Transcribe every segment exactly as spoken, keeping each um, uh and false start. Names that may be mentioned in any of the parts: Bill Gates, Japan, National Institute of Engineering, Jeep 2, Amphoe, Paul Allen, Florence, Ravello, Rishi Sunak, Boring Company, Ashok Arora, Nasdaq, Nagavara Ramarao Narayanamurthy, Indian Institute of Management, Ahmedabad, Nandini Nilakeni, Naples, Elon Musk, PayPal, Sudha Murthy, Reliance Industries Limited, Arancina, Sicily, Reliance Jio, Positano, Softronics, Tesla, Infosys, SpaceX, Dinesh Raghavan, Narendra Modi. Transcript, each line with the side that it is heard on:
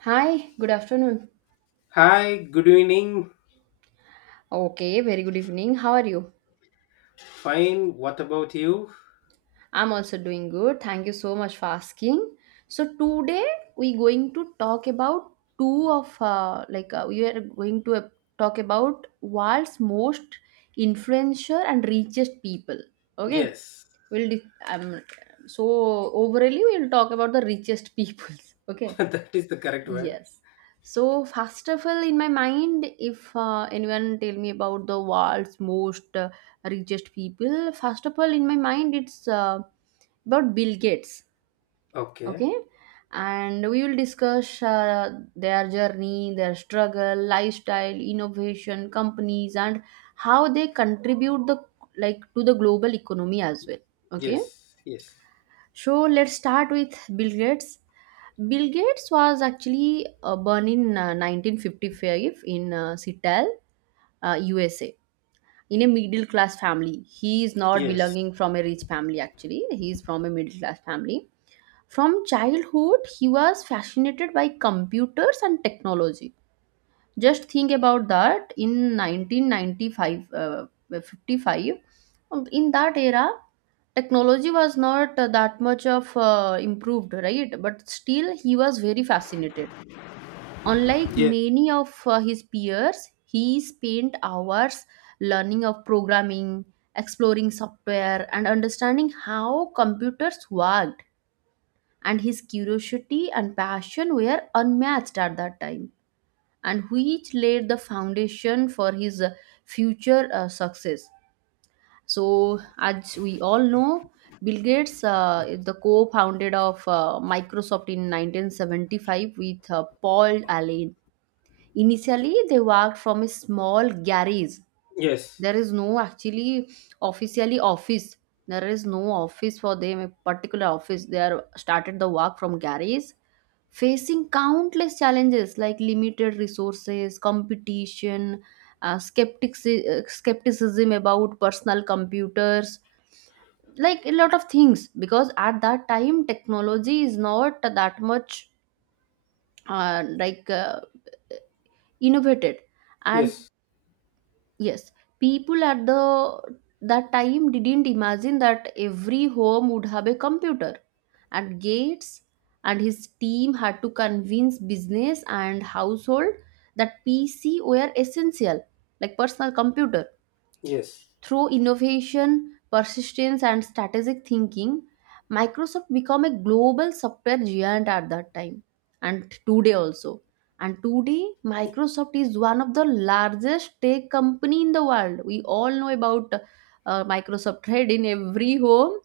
right: Hi, good afternoon.
left: Hi, good evening.
right: Okay, very good evening. How are you?
left: Fine. What about you?
right: I'm also doing good. Thank you so much for asking. So today we going to talk about two of uh, like uh, we are going to uh, talk about world's most influential and richest people. Okay,
left: Yes,
right: we'll di- um, so overall we'll talk about the richest peoples. Okay.
left: that is the correct word.
right: Yes. So first of all, in my mind, if uh, anyone tell me about the world's most uh, richest people, first of all, in my mind, it's uh, about Bill Gates.
left: Okay.
right: Okay, and we will discuss uh, their journey, their struggle, lifestyle, innovation, companies, and how they contribute the like to the global economy as well. Okay,
left: Yes, yes,
right: so let's start with Bill Gates. Bill Gates was actually uh, born in uh, nineteen fifty-five in uh, Seattle, uh, U S A, in a middle class family. He is not
left: yes,
right: belonging from a rich family actually. He is from a middle class family. From childhood, he was fascinated by computers and technology. Just think about that. In nineteen ninety-five, uh, fifty-five, um, in that era, technology was not uh, that much of uh, improved, right? But still he was very fascinated, unlike
left: yes,
right: many of uh, his peers. He spent hours learning of programming, exploring software and understanding how computers worked, and his curiosity and passion were unmatched at that time, and which laid the foundation for his uh, future uh, success. So, as we all know, Bill Gates uh, is the co-founded of uh, Microsoft in nineteen seventy-five with uh, Paul Allen. Initially, they worked from a small garage.
left: yes,
right: There is no actually officially office. There is no office for them, a particular office. They are started the work from garage, facing countless challenges like limited resources, competition, uh, skeptics, uh, skepticism about personal computers, like a lot of things, because at that time technology is not that much uh, like uh, innovated. And
left: yes,
right: yes, people at the that time didn't imagine that every home would have a computer, and Gates and his team had to convince business and household that PC were essential, like personal computer.
left: yes,
right: Through innovation, persistence, and strategic thinking, Microsoft became a global software giant at that time and today also. And today, Microsoft is one of the largest tech company in the world. We all know about uh, Microsoft Red in every home.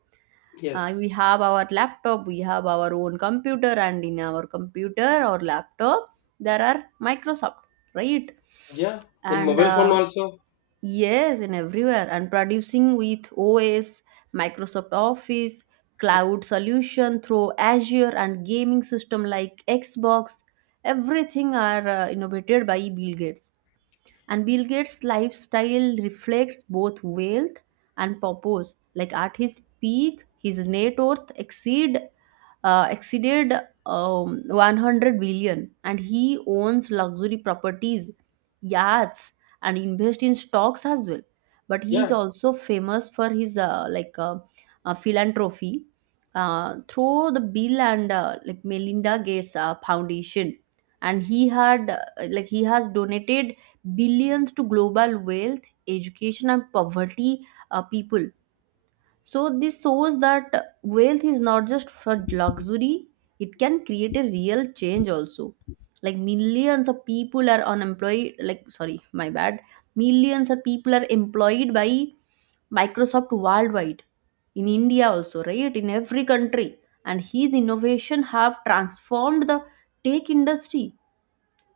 right: Uh, we
left: yes.
right: have our laptop, we have our own computer, and in our computer or laptop, there are Microsoft, right?
left: Yeah, in
right: And
left: mobile phone
right: uh,
left: also.
right: yes, and everywhere, and producing with O S, Microsoft Office, cloud solution through Azure, and gaming system like Xbox. Everything are uh, innovated by Bill Gates. And Bill Gates' lifestyle reflects both wealth and purpose. Like at his peak, his net worth exceed uh, exceeded um, one hundred billion, and he owns luxury properties, yachts, and invest in stocks as well, but he is
left: Yeah.
right: also famous for his uh, like uh, uh, philanthropy uh, through the Bill and uh, like Melinda Gates uh, Foundation, and he had uh, like he has donated billions to global wealth, education and poverty uh, people. So this shows that wealth is not just for luxury, it can create a real change also. Like millions of people are unemployed, like sorry, my bad. Millions of people are employed by Microsoft worldwide. In India also, right? In every country. And his innovation have transformed the tech industry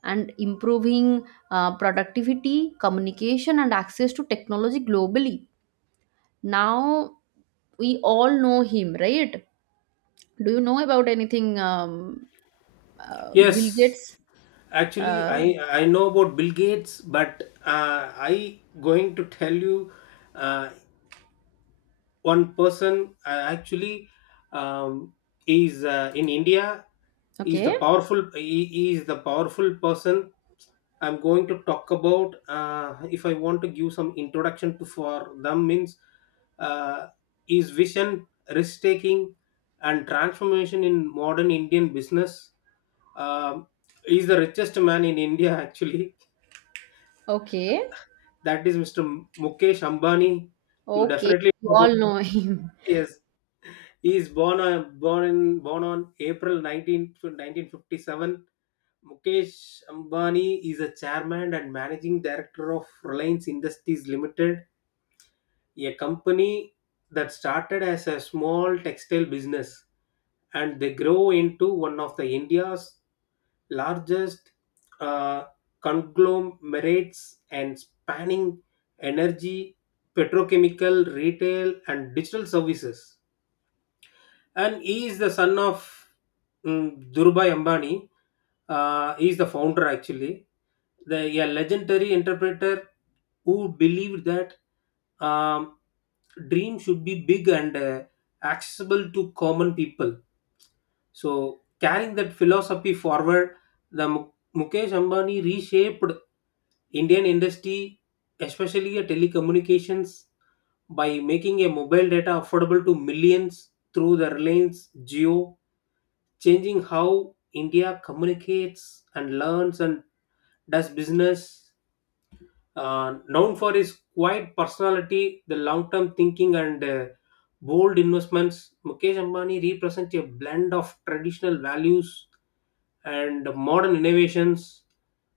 right: and improving uh, productivity, communication and access to technology globally. Now we all know him, right? Do you know about anything um, uh, Bill
left: Yes.
right: Gates
left: Actually,
right: uh,
left: I I know about Bill Gates, but uh, I going to tell you uh, one person uh, actually, um, is uh, in India, is the
right: okay,
left: powerful, he, he is the powerful person. I'm going to talk about, uh, if I want to give some introduction to for them means, uh, his vision, risk taking, and transformation in modern Indian business. Um he's the richest man in India, actually.
right: okay,
left: That is mister Mukesh Ambani. You
right: okay,
left: definitely
right: we
left: know
right: all
left: about.
right: know him.
left: Yes. He is born uh, born in born on April nineteenth, nineteen nineteen fifty-seven. Mukesh Ambani is a chairman and managing director of Reliance Industries Limited, a company that started as a small textile business and they grow into one of the India's largest uh, conglomerates and spanning energy, petrochemical, retail, and digital services. And he is the son of mm, Dhirubhai Ambani. Uh, he is the founder, actually, the a legendary interpreter who believed that, um, dream should be big and uh, accessible to common people. So carrying that philosophy forward, the Mu- Mukesh Ambani reshaped Indian industry, especially uh, telecommunications, by making a mobile data affordable to millions through the Reliance Jio, changing how India communicates and learns and does business. Uh, known for his quiet personality, the long term thinking, and uh, bold investments, Mukesh Ambani represents a blend of traditional values and modern innovations.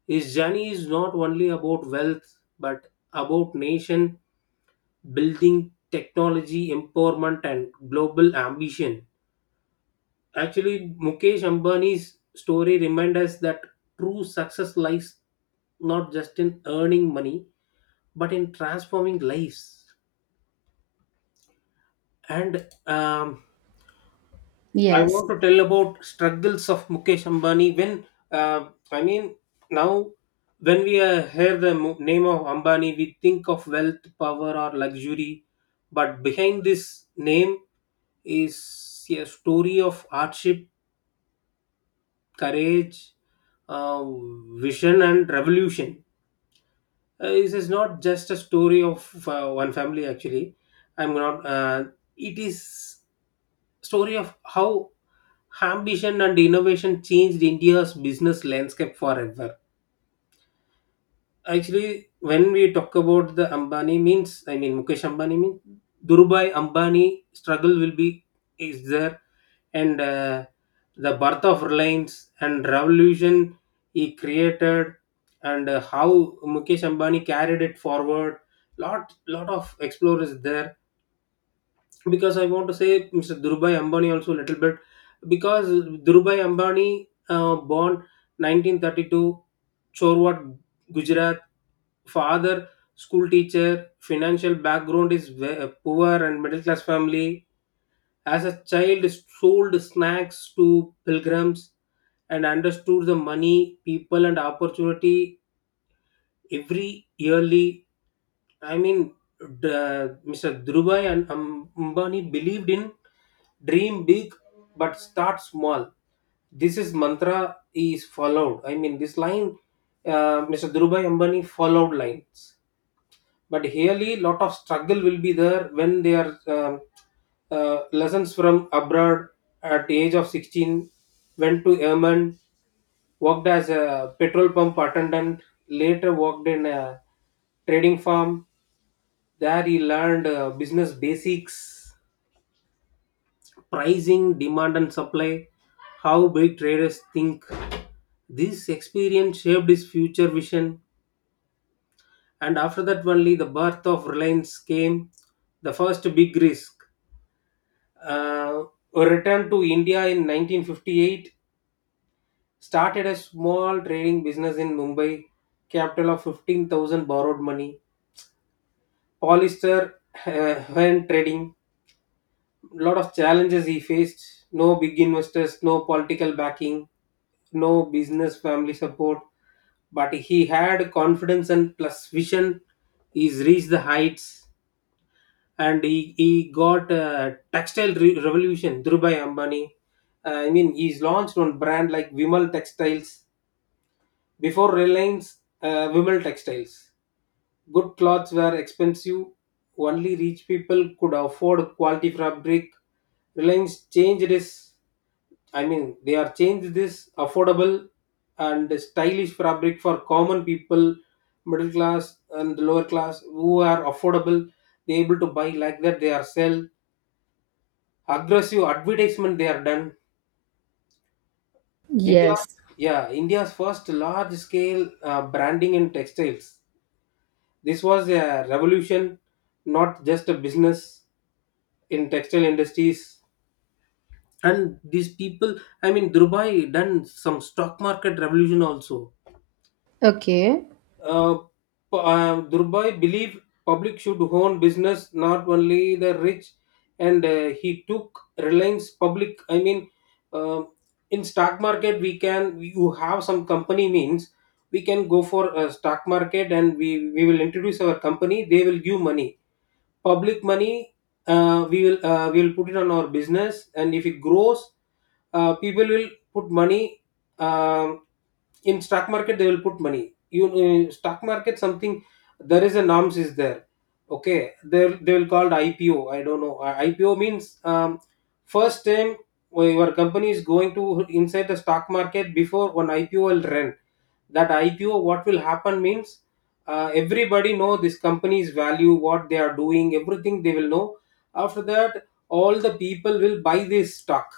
left: His journey is not only about wealth, but about nation building, technology empowerment, and global ambition. Actually, Mukesh Ambani's story reminds us that true success lies not just in earning money, but in transforming lives. And um, I
right: Yes,
left: want to tell about struggles of Mukesh Ambani. When uh, I mean, now, when we uh, hear the mo- name of Ambani, we think of wealth, power, or luxury. But behind this name is a story of hardship, courage, uh, vision, and revolution. Uh, this is not just a story of uh, one family. Actually, I'm not. Uh, it is story of how ambition and innovation changed India's business landscape forever. Actually, when we talk about the Ambani means, I mean Mukesh Ambani means Durubai Ambani struggle will be is there, and uh, the birth of Reliance and revolution he created, and uh, how Mukesh Ambani carried it forward. Lot lot of explorers there, because I want to say mister Durubai Ambani also a little bit. Because Durubai Ambani uh, born nineteen thirty-two, Chorwat, Gujarat, father school teacher, financial background is ve- uh, poor and middle class family. As a child, sold snacks to pilgrims and understood the money people and opportunity every yearly, I mean, the- Mr. Dhrubai and Am- ambani believed in dream big but start small. This is mantra is followed, I mean, this line. Uh, mr. Dhrubai Ambani followed lines. But really lot of struggle will be there when they are, um, uh, lessons from abroad. At the age of sixteen, went to Yemen, worked as a petrol pump attendant, later worked in a trading farm. There he learned uh, business basics, pricing, demand and supply, how big traders think. This experience shaped his future vision, and after that only the birth of Reliance came, the first big risk. uh, Returned to India in nineteen fifty-eight, started a small trading business in Mumbai, capital of fifteen thousand borrowed money. Polyester, uh, when trading, lot of challenges he faced: no big investors, no political backing, no business family support, but he had confidence and plus vision. He's reached the heights, and he, he got uh, textile re- revolution Dhirubhai Ambani. Uh, I mean, he's launched one brand like Vimal Textiles before Reliance, uh, Vimal Textiles. Good clothes were expensive; only rich people could afford quality fabric. Reliance changed this. I mean, they are changed this affordable and stylish fabric for common people, middle class and lower class who are affordable. They able to buy like that. They are sell aggressive advertisement they have done. India's,
right: yes,
left: yeah, India's first large scale uh, branding in textiles. This was a revolution, not just a business in textile industries. And these people, I mean, Dubai done some stock market revolution also.
right: okay.
left: Uh, p- uh, Durbai believed public should own business, not only the rich, and uh, he took Reliance public. I mean, uh, in stock market, we can you have some company means we can go for a stock market, and we we will introduce our company. They will give money, public money. Uh, we will uh, we will put it on our business, and if it grows, uh, people will put money. um in stock market they will put money, you uh, stock market, something, there is a norms is there. Okay, they they will called I P O. I don't know. Uh, I P O means, um, first time when your company is going to inside the stock market, before one I P O will run. That I P O, what will happen means, uh, everybody know this company's value, what they are doing, everything they will know. After that, all the people will buy this stock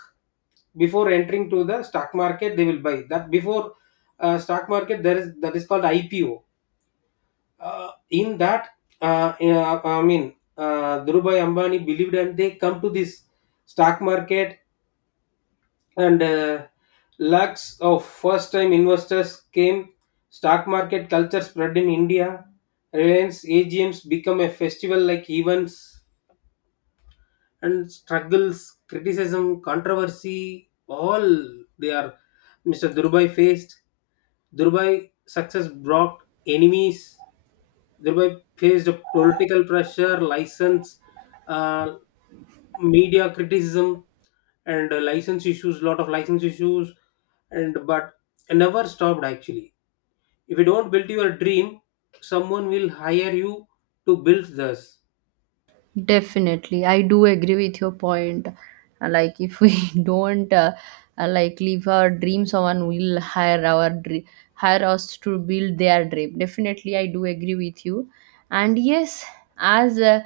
left: before entering to the stock market. They will buy that before uh, stock market. There is that is called I P O. Uh, in that, uh, uh, I mean, uh, Dhirubhai Ambani believed, and they come to this stock market. And uh, lakhs of first time investors came. Stock market culture spread in India. Reliance A G Ms become a festival like events, and struggles, criticism, controversy, all they are. mister Durbai faced. Durbai success brought enemies. Durbai faced political pressure, license, uh, media criticism, and uh, license issues. Lot of license issues, and but never stopped, actually. If you don't build your dream, someone will hire you to build this.
right: Definitely, I do agree with your point. Uh, Like, if we don't uh, uh, like live our dream, someone will hire our dream, hire us to build their dream. Definitely, I do agree with you. And yes, as uh,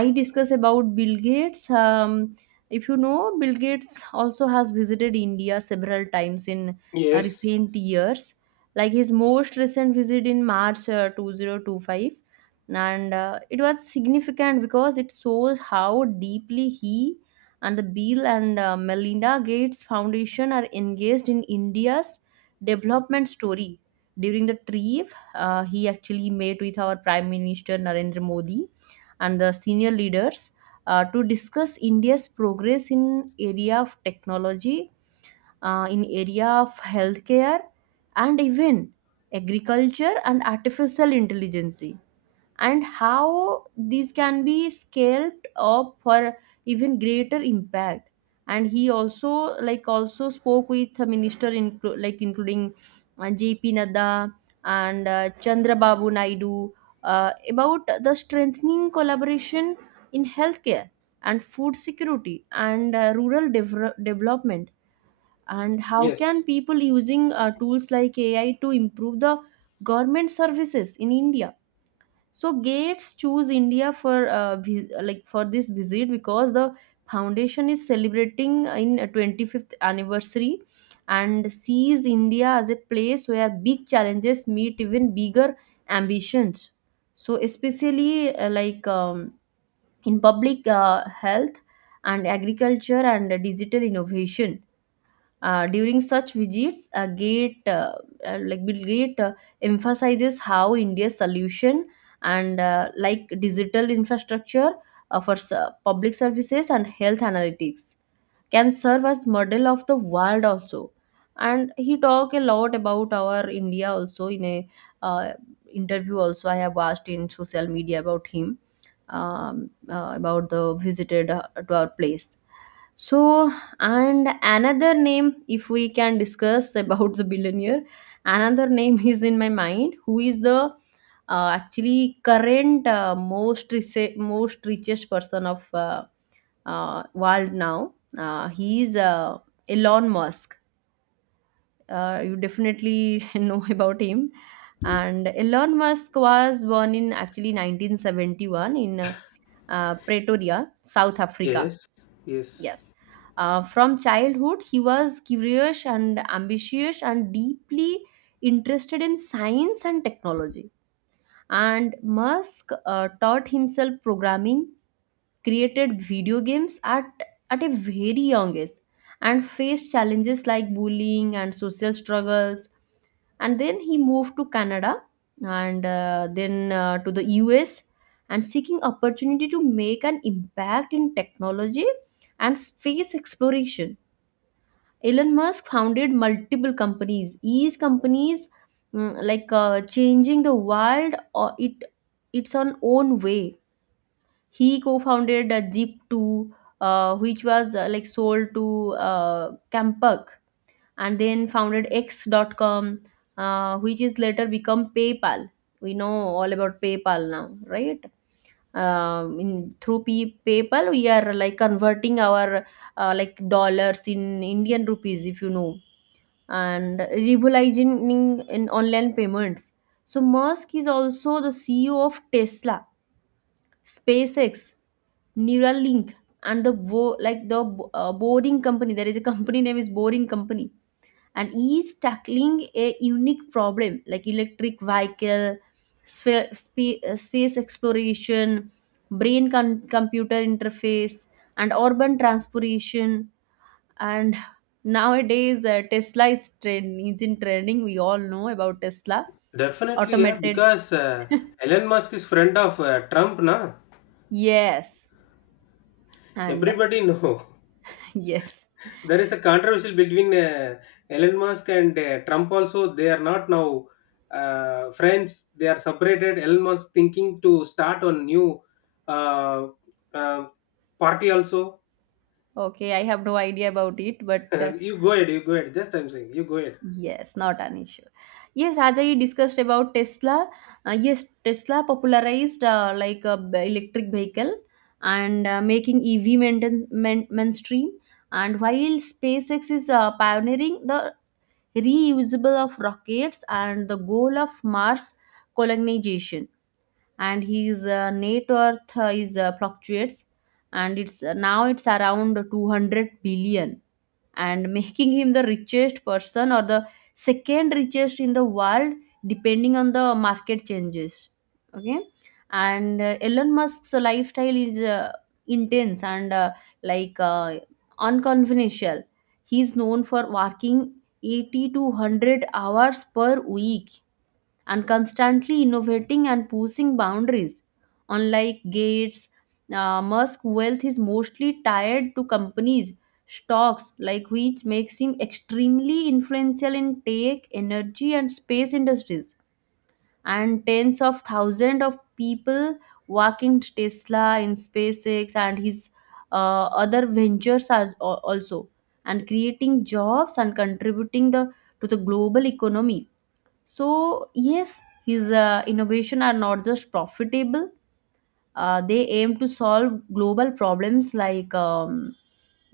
right: I discuss about Bill Gates, um, if you know, Bill Gates also has visited India several times in uh,
left: Yes.
right: recent years. Like his most recent visit in March uh, twenty twenty-five, and uh, it was significant because it shows how deeply he and the Bill and uh, Melinda Gates Foundation are engaged in India's development story. During the trip, uh, he actually met with our Prime Minister Narendra Modi and the senior leaders uh, to discuss India's progress in area of technology, uh, in area of healthcare, and even agriculture and artificial intelligence, and how these can be scaled up for even greater impact. And he also like also spoke with a minister inclu- like including uh, JP Nadda and uh, Chandra Babu Naidu uh, about the strengthening collaboration in healthcare and food security and uh, rural dev- development, and how can
left: Yes.
right: people using uh, tools like AI to improve the government services in India. So Gates chose India for uh, vi- like for this visit because the foundation is celebrating in a twenty-fifth anniversary and sees India as a place where big challenges meet even bigger ambitions. So especially uh, like um, in public uh, health and agriculture and digital innovation uh, during such visits, uh, Gate uh, uh, like Bill Gates uh, emphasizes how India's solution and uh, like digital infrastructure uh, for s- uh, public services and health analytics can serve as model of the world also. And he talk a lot about our India also in a uh, interview also I have watched in social media about him, um, uh, about the visited uh, to our place. So and another name, if we can discuss about the billionaire, another name is in my mind, who is the uh, actually current uh, most rich, most richest person of uh, uh, world now. Uh, he is uh, Elon Musk. Uh, you definitely know about him. And Elon Musk was born in actually nineteen seventy-one in uh, uh, Pretoria, South Africa.
left: Yes,
right: Yes.
left: yes,
right: Uh, from childhood, he was curious and ambitious and deeply interested in science and technology. And Musk uh, taught himself programming, created video games at at a very young age, and faced challenges like bullying and social struggles. And then he moved to Canada, and uh, then uh, to the US, and seeking opportunity to make an impact in technology and space exploration. Elon Musk founded multiple companies, each companies mm, like uh, changing the world or it its on own way. He co-founded uh, Jeep two, uh, which was uh, like sold to uh, Campuck, and then founded X. dot com, uh, which is later become PayPal. We know all about PayPal now, right? Um, in, through P- PayPal, we are like converting our uh, like dollars in Indian rupees, if you know, and revolutionizing in online payments. So Musk is also the C E O of Tesla, SpaceX, Neuralink and the wo- like the uh, boring company, there is a company name is boring company, and each tackling a unique problem like electric vehicle sphere, spa- uh, space exploration, brain con- computer interface and urban transportation. And nowadays uh, Tesla is trend is in trending, we all know about Tesla
left: definitely, yeah.
right: automated.
left: Because uh, Elon Musk is friend of uh, Trump, na?
right: Yes, and
left: Everybody know.
right: yes.
left: There is a controversial between uh, Elon Musk and uh, Trump also. They are not now uh, friends. They are separated. Elon Musk thinking to start on new uh, uh, party also.
right: Okay, I have no idea about it, but uh,
left: You go ahead. You go ahead. Just I'm saying. You go ahead.
right: yes, not an issue. Yes, as I discussed about Tesla, uh, yes, Tesla popularized uh, like a b- electric vehicle, and uh, making E V maintain, main, mainstream. And while SpaceX is uh, pioneering the reusable of rockets and the goal of Mars colonization, and his uh, net worth uh, is uh, fluctuates, and it's uh, now it's around two hundred billion, and making him the richest person or the second richest in the world depending on the market changes. Okay. And uh, Elon Musk's lifestyle is uh, intense and uh, like uh, unconventional. He is known for working eighty to one hundred hours per week and constantly innovating and pushing boundaries. Unlike Gates, uh, Musk wealth is mostly tied to companies stocks, like which makes him extremely influential in tech, energy and space industries. And tens of thousands of people work in Tesla, in SpaceX, and his uh, other ventures are al- also, and creating jobs and contributing the to the global economy. So, yes, his uh, innovation are not just profitable, uh, they aim to solve global problems like um,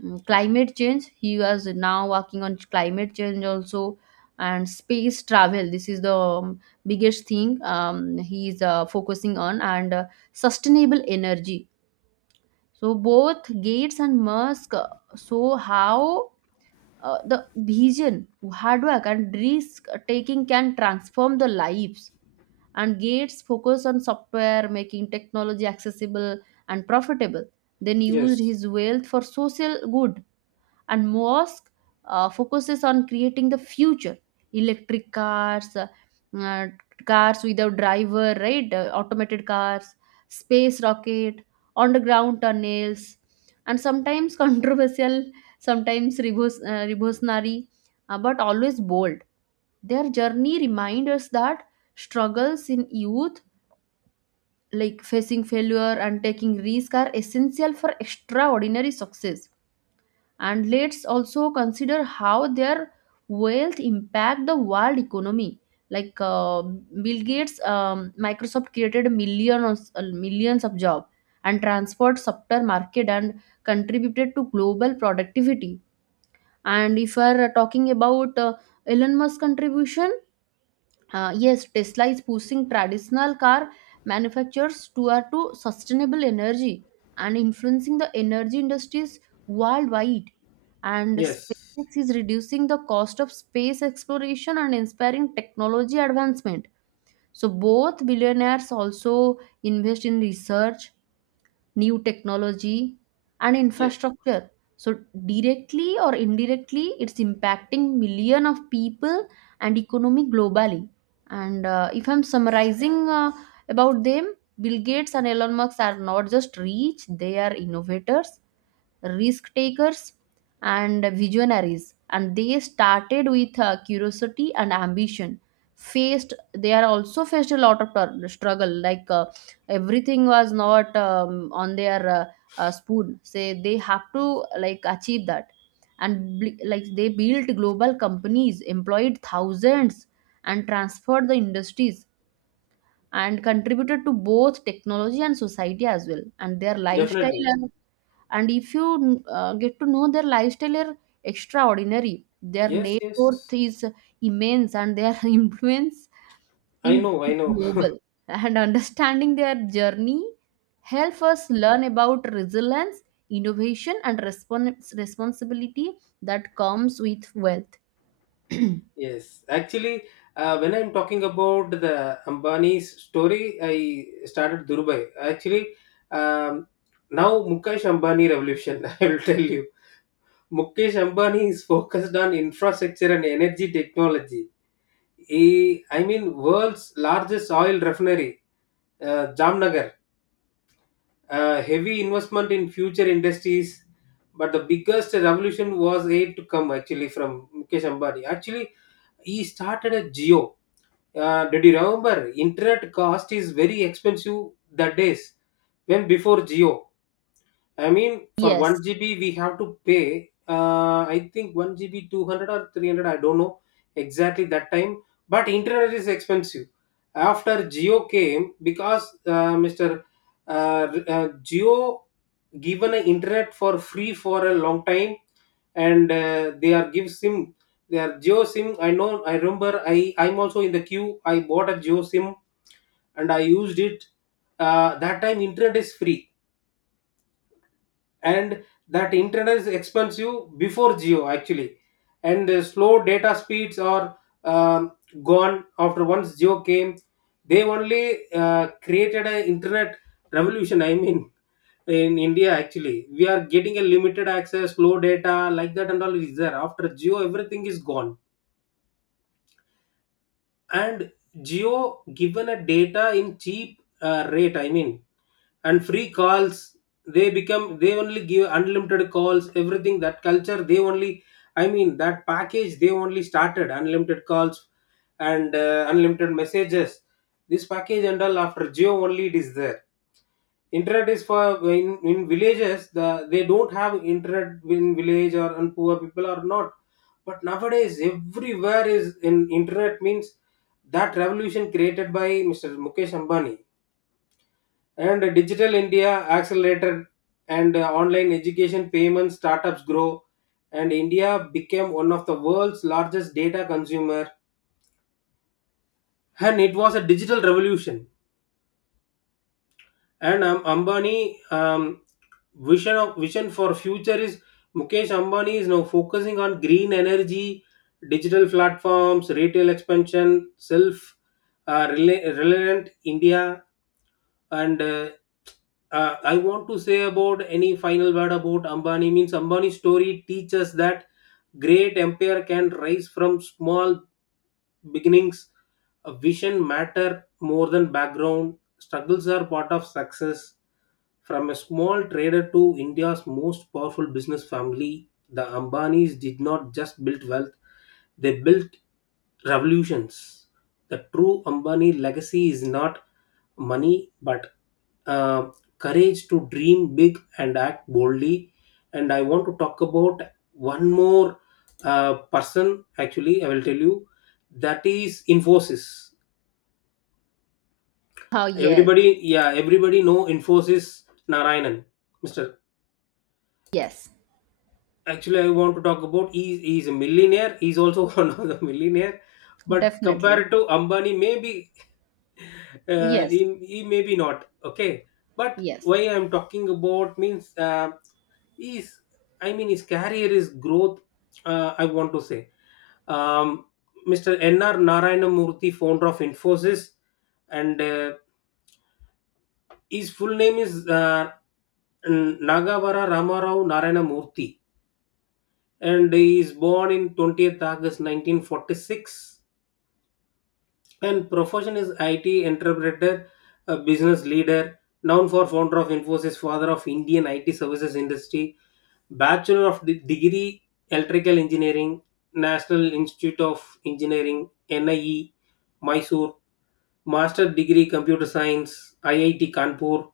right: mm, climate change. He was now working on climate change also, and space travel. This is the um, biggest thing um, he is uh, focusing on, and uh, sustainable energy. So, both Gates and Musk uh, show how uh, the vision, hard work, and risk taking can transform the lives. And Gates focused on software, making technology accessible and profitable, then used
left: Yes.
right: his wealth for social good. And Musk uh, focuses on creating the future: electric cars, uh, uh, cars without driver, right? Uh, automated cars, space rocket, underground tunnels, and sometimes controversial, sometimes revos- uh, revolutionary, uh, but always bold. Their journey reminds us that struggles in youth, like facing failure and taking risk, are essential for extraordinary success. And let's also consider how their wealth impact the world economy. Like uh, Bill Gates, um, Microsoft created millions uh, millions of jobs and transport sector market and contributed to global productivity. And if we are talking about uh, Elon Musk contribution, uh, yes, Tesla is pushing traditional car manufacturers toward to sustainable energy and influencing the energy industries worldwide. And
left: Yes.
right: SpaceX is reducing the cost of space exploration and inspiring technology advancement. So both billionaires also invest in research, new technology and
left: Yeah.
right: infrastructure. So directly or indirectly it's impacting million of people and economy globally. And uh, if I'm summarizing uh, about them, Bill Gates and Elon Musk are not just rich, they are innovators, risk takers, and visionaries. And they started with uh, curiosity and ambition. Faced, they are also faced a lot of tur- struggle. Like uh, everything was not um, on their uh, uh, spoon. Say they have to like achieve that, and bl- like they built global companies, employed thousands, and transferred the industries and contributed to both technology and society as well. And their lifestyle,
left: Definitely.
right: and, and if you uh, get to know, their lifestyle are extraordinary, their
left: Yes.
right: net worth
left: Yes.
right: is immense, and their influence
left: I
right: in
left: know. I know.
right: global. And understanding their journey help us learn about resilience, innovation and respons- responsibility that comes with wealth.
left: Yes, actually, uh, when I'm talking about the Ambani's story, I started Dubai. Actually, um, now Mukesh Ambani revolution. I will tell you, Mukesh Ambani is focused on infrastructure and energy technology. He, I mean, world's largest oil refinery, uh, Jamnagar. Uh, heavy investment in future industries, but the biggest revolution was yet to come. Actually, from Mukesh Ambani. Actually, he started a geo. Uh, did you remember internet cost is very expensive the days when before geo, I mean, for
right: Yes.
left: one G B we have to pay, uh, I think one G B two hundred or three hundred, I don't know exactly that time. But internet is expensive. After geo came, because uh, mister uh, uh, geo given an internet for free for a long time. And uh, they are give sim, they are geo sim, I know, I remember. I i'm also in the queue, I bought a geo sim and I used it. Uh, that time internet is free, and that internet is expensive before geo, actually. And uh, slow data speeds are, um, gone after once geo came. They only uh, created an internet revolution, I mean, in India, actually. We are getting a limited access, low data, like that and all is there. After Geo, everything is gone. And Geo given a data in cheap uh, rate, I mean, and free calls. They become they only give unlimited calls, everything, that culture they only, I mean, that package they only started unlimited calls and uh, unlimited messages. This package and all after Geo only it is there. Internet is for in, in villages, the they don't have internet in village, or and poor people are not. But nowadays everywhere is in internet means that revolution created by mister Mukesh Ambani, and digital India accelerated. And uh, online education, payments, startups grow, and India became one of the world's largest data consumer. And it was a digital revolution. And um, Ambani, um, vision of vision for future is, Mukesh Ambani is now focusing on green energy, digital platforms, retail expansion, self uh, rela- relevant India. And uh, uh, I want to say about any final word about Ambani means, Ambani's story teaches that great empire can rise from small beginnings. A vision matter more than background. Struggles are part of success. From a small trader to India's most powerful business family, the Ambanis did not just build wealth, they built revolutions. The true Ambani legacy is not money, but uh, courage to dream big and act boldly. And I want to talk about one more uh, person. Actually, I will tell you that is Infosys.
right: Oh yes.
left: Everybody, yeah, everybody know Infosys. Narayanan, Mr.
right: Yes,
left: Actually, I want to talk about he he's a millionaire. He's also one of the millionaire, but
right: definitely.
left: compared to Ambani maybe uh, he,
right: Yes.
left: he maybe not, okay. But
right: Yes.
left: why I'm talking about means uh, is, I mean, his career is growth. Uh, I want to say, um, mister N R. Narayanamurthy, founder of Infosys, and uh, his full name is uh, N- Nagavara Ramarao Narayanamurthy, and he is born in twentieth August nineteen forty-six. And profession is I T entrepreneur, a business leader, known for founder of Infosys, father of Indian I T services industry, bachelor of de- degree electrical engineering, National Institute of Engineering (N I E), Mysore, master degree computer science, I I T Kanpur.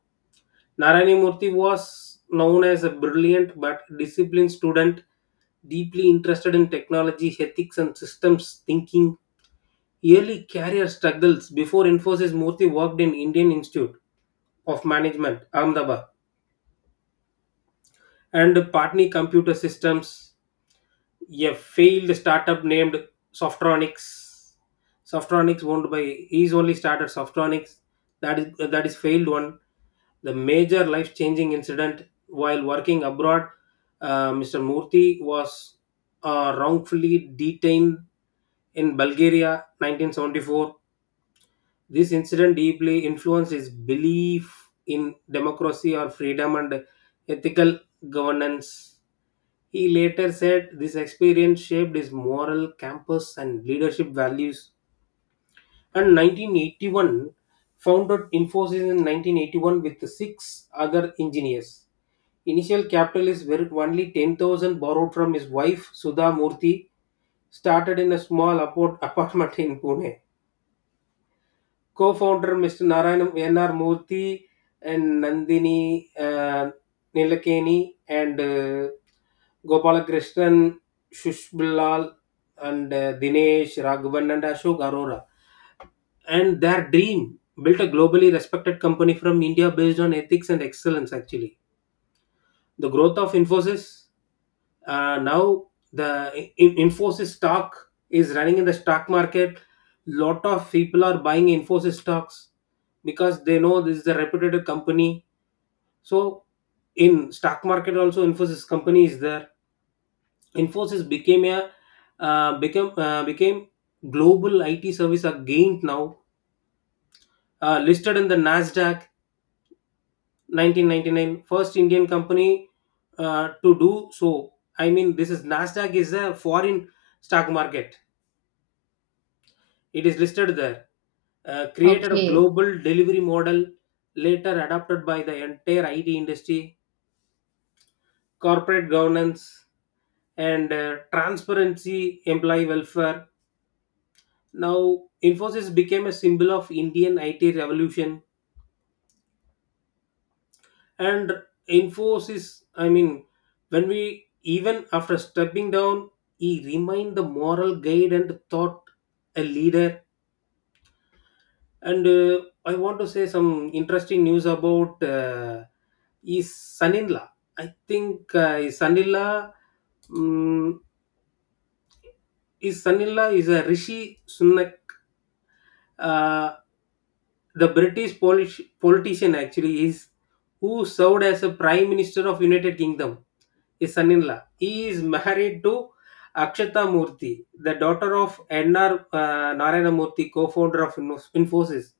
left: Narayani Murthy was known as a brilliant but disciplined student, deeply interested in technology, ethics, and systems thinking. Early career struggles before Infosys: Murthy worked in Indian Institute of Management, Ahmedabad, and Patni Computer Systems, a failed startup named Softronics. Softronics owned by, he's only started Softronics. That is that is failed one. The major life-changing incident while working abroad, uh, mister Murthy was uh, wrongfully detained in Bulgaria, nineteen seventy-four. This incident deeply influenced his belief in democracy or freedom and ethical governance. He later said this experience shaped his moral compass and leadership values. And nineteen eighty-one, founded Infosys in nineteen eighty-one with six other engineers. Initial capital is very- only ten thousand borrowed from his wife Sudha Murthy, started in a small apart- apartment in Pune. Co-founder mister Narayanam N R. Murthy and Nandini uh, Nilakeni, and uh, Gopalakrishnan, Shushbillal, and uh, Dinesh Raghavan, and Ashok Arora. And their dream built a globally respected company from India based on ethics and excellence, actually. The growth of Infosys, uh, now the in- Infosys stock is running in the stock market. Lot of people are buying Infosys stocks because they know this is a reputed company. So in stock market also Infosys company is there. Infosys became a uh, became uh, became global I T service again. Now, uh, listed in the Nasdaq nineteen ninety nine, first Indian company uh, to do so. I mean, this is, Nasdaq is a foreign stock market. It is listed there. Uh, created a
right: Okay.
left: global delivery model later adopted by the entire I T industry, corporate governance, and uh, transparency, employee welfare. Now, Infosys became a symbol of Indian I T revolution, and Infosys, I mean, when we, even after stepping down, he remained the moral guide and thought a leader. And uh, I want to say some interesting news about uh, his son-in-law. I think uh, his son-in-law, um, his son-in-law is a Rishi Sunak, uh, the British Polish politician, actually, is who served as a Prime Minister of United Kingdom. His son-in-law, he is married to Akshata Murthy, the daughter of N R. Uh, Narayana Murthy, co-founder of Infosys.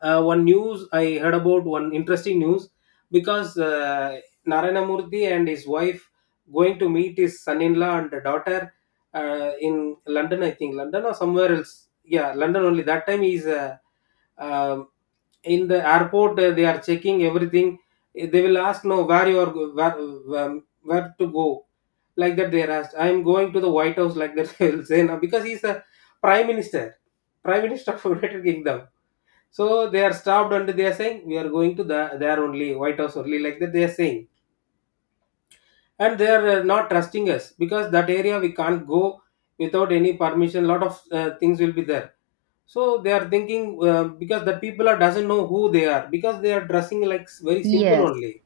left: Uh, one news I heard about, one interesting news, because uh, Narayana Murthy and his wife going to meet his son-in-law and the daughter uh, in London, I think London or somewhere else. Yeah, London only. That time he's uh, um, in the airport. uh, they are checking everything. They will ask, "No, where you are? go- Where, um, where to go?" Like that they are asked. "I'm going to the White House," like that they will say. Now, because he's a prime minister Prime Minister of United Kingdom. So they are stopped, and they are saying, "We are going to the there only, White House only," like that they are saying. And they are uh, not trusting us, because that area we can't go without any permission. Lot of uh, things will be there, so they are thinking uh, because the people are doesn't know who they are, because they are dressing like s- very simple
right: Yes.
left: only.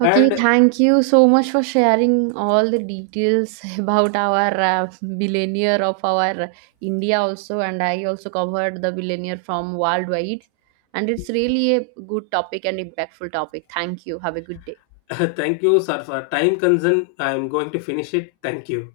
right: Okay.
left: And
right: Thank you so much for sharing all the details about our uh, billionaire of our India also, and I also covered the billionaire from worldwide, and it's really a good topic and impactful topic. Thank you. Have a good day.
left: thank you, sir, for time concern. I'm going to finish it. Thank you.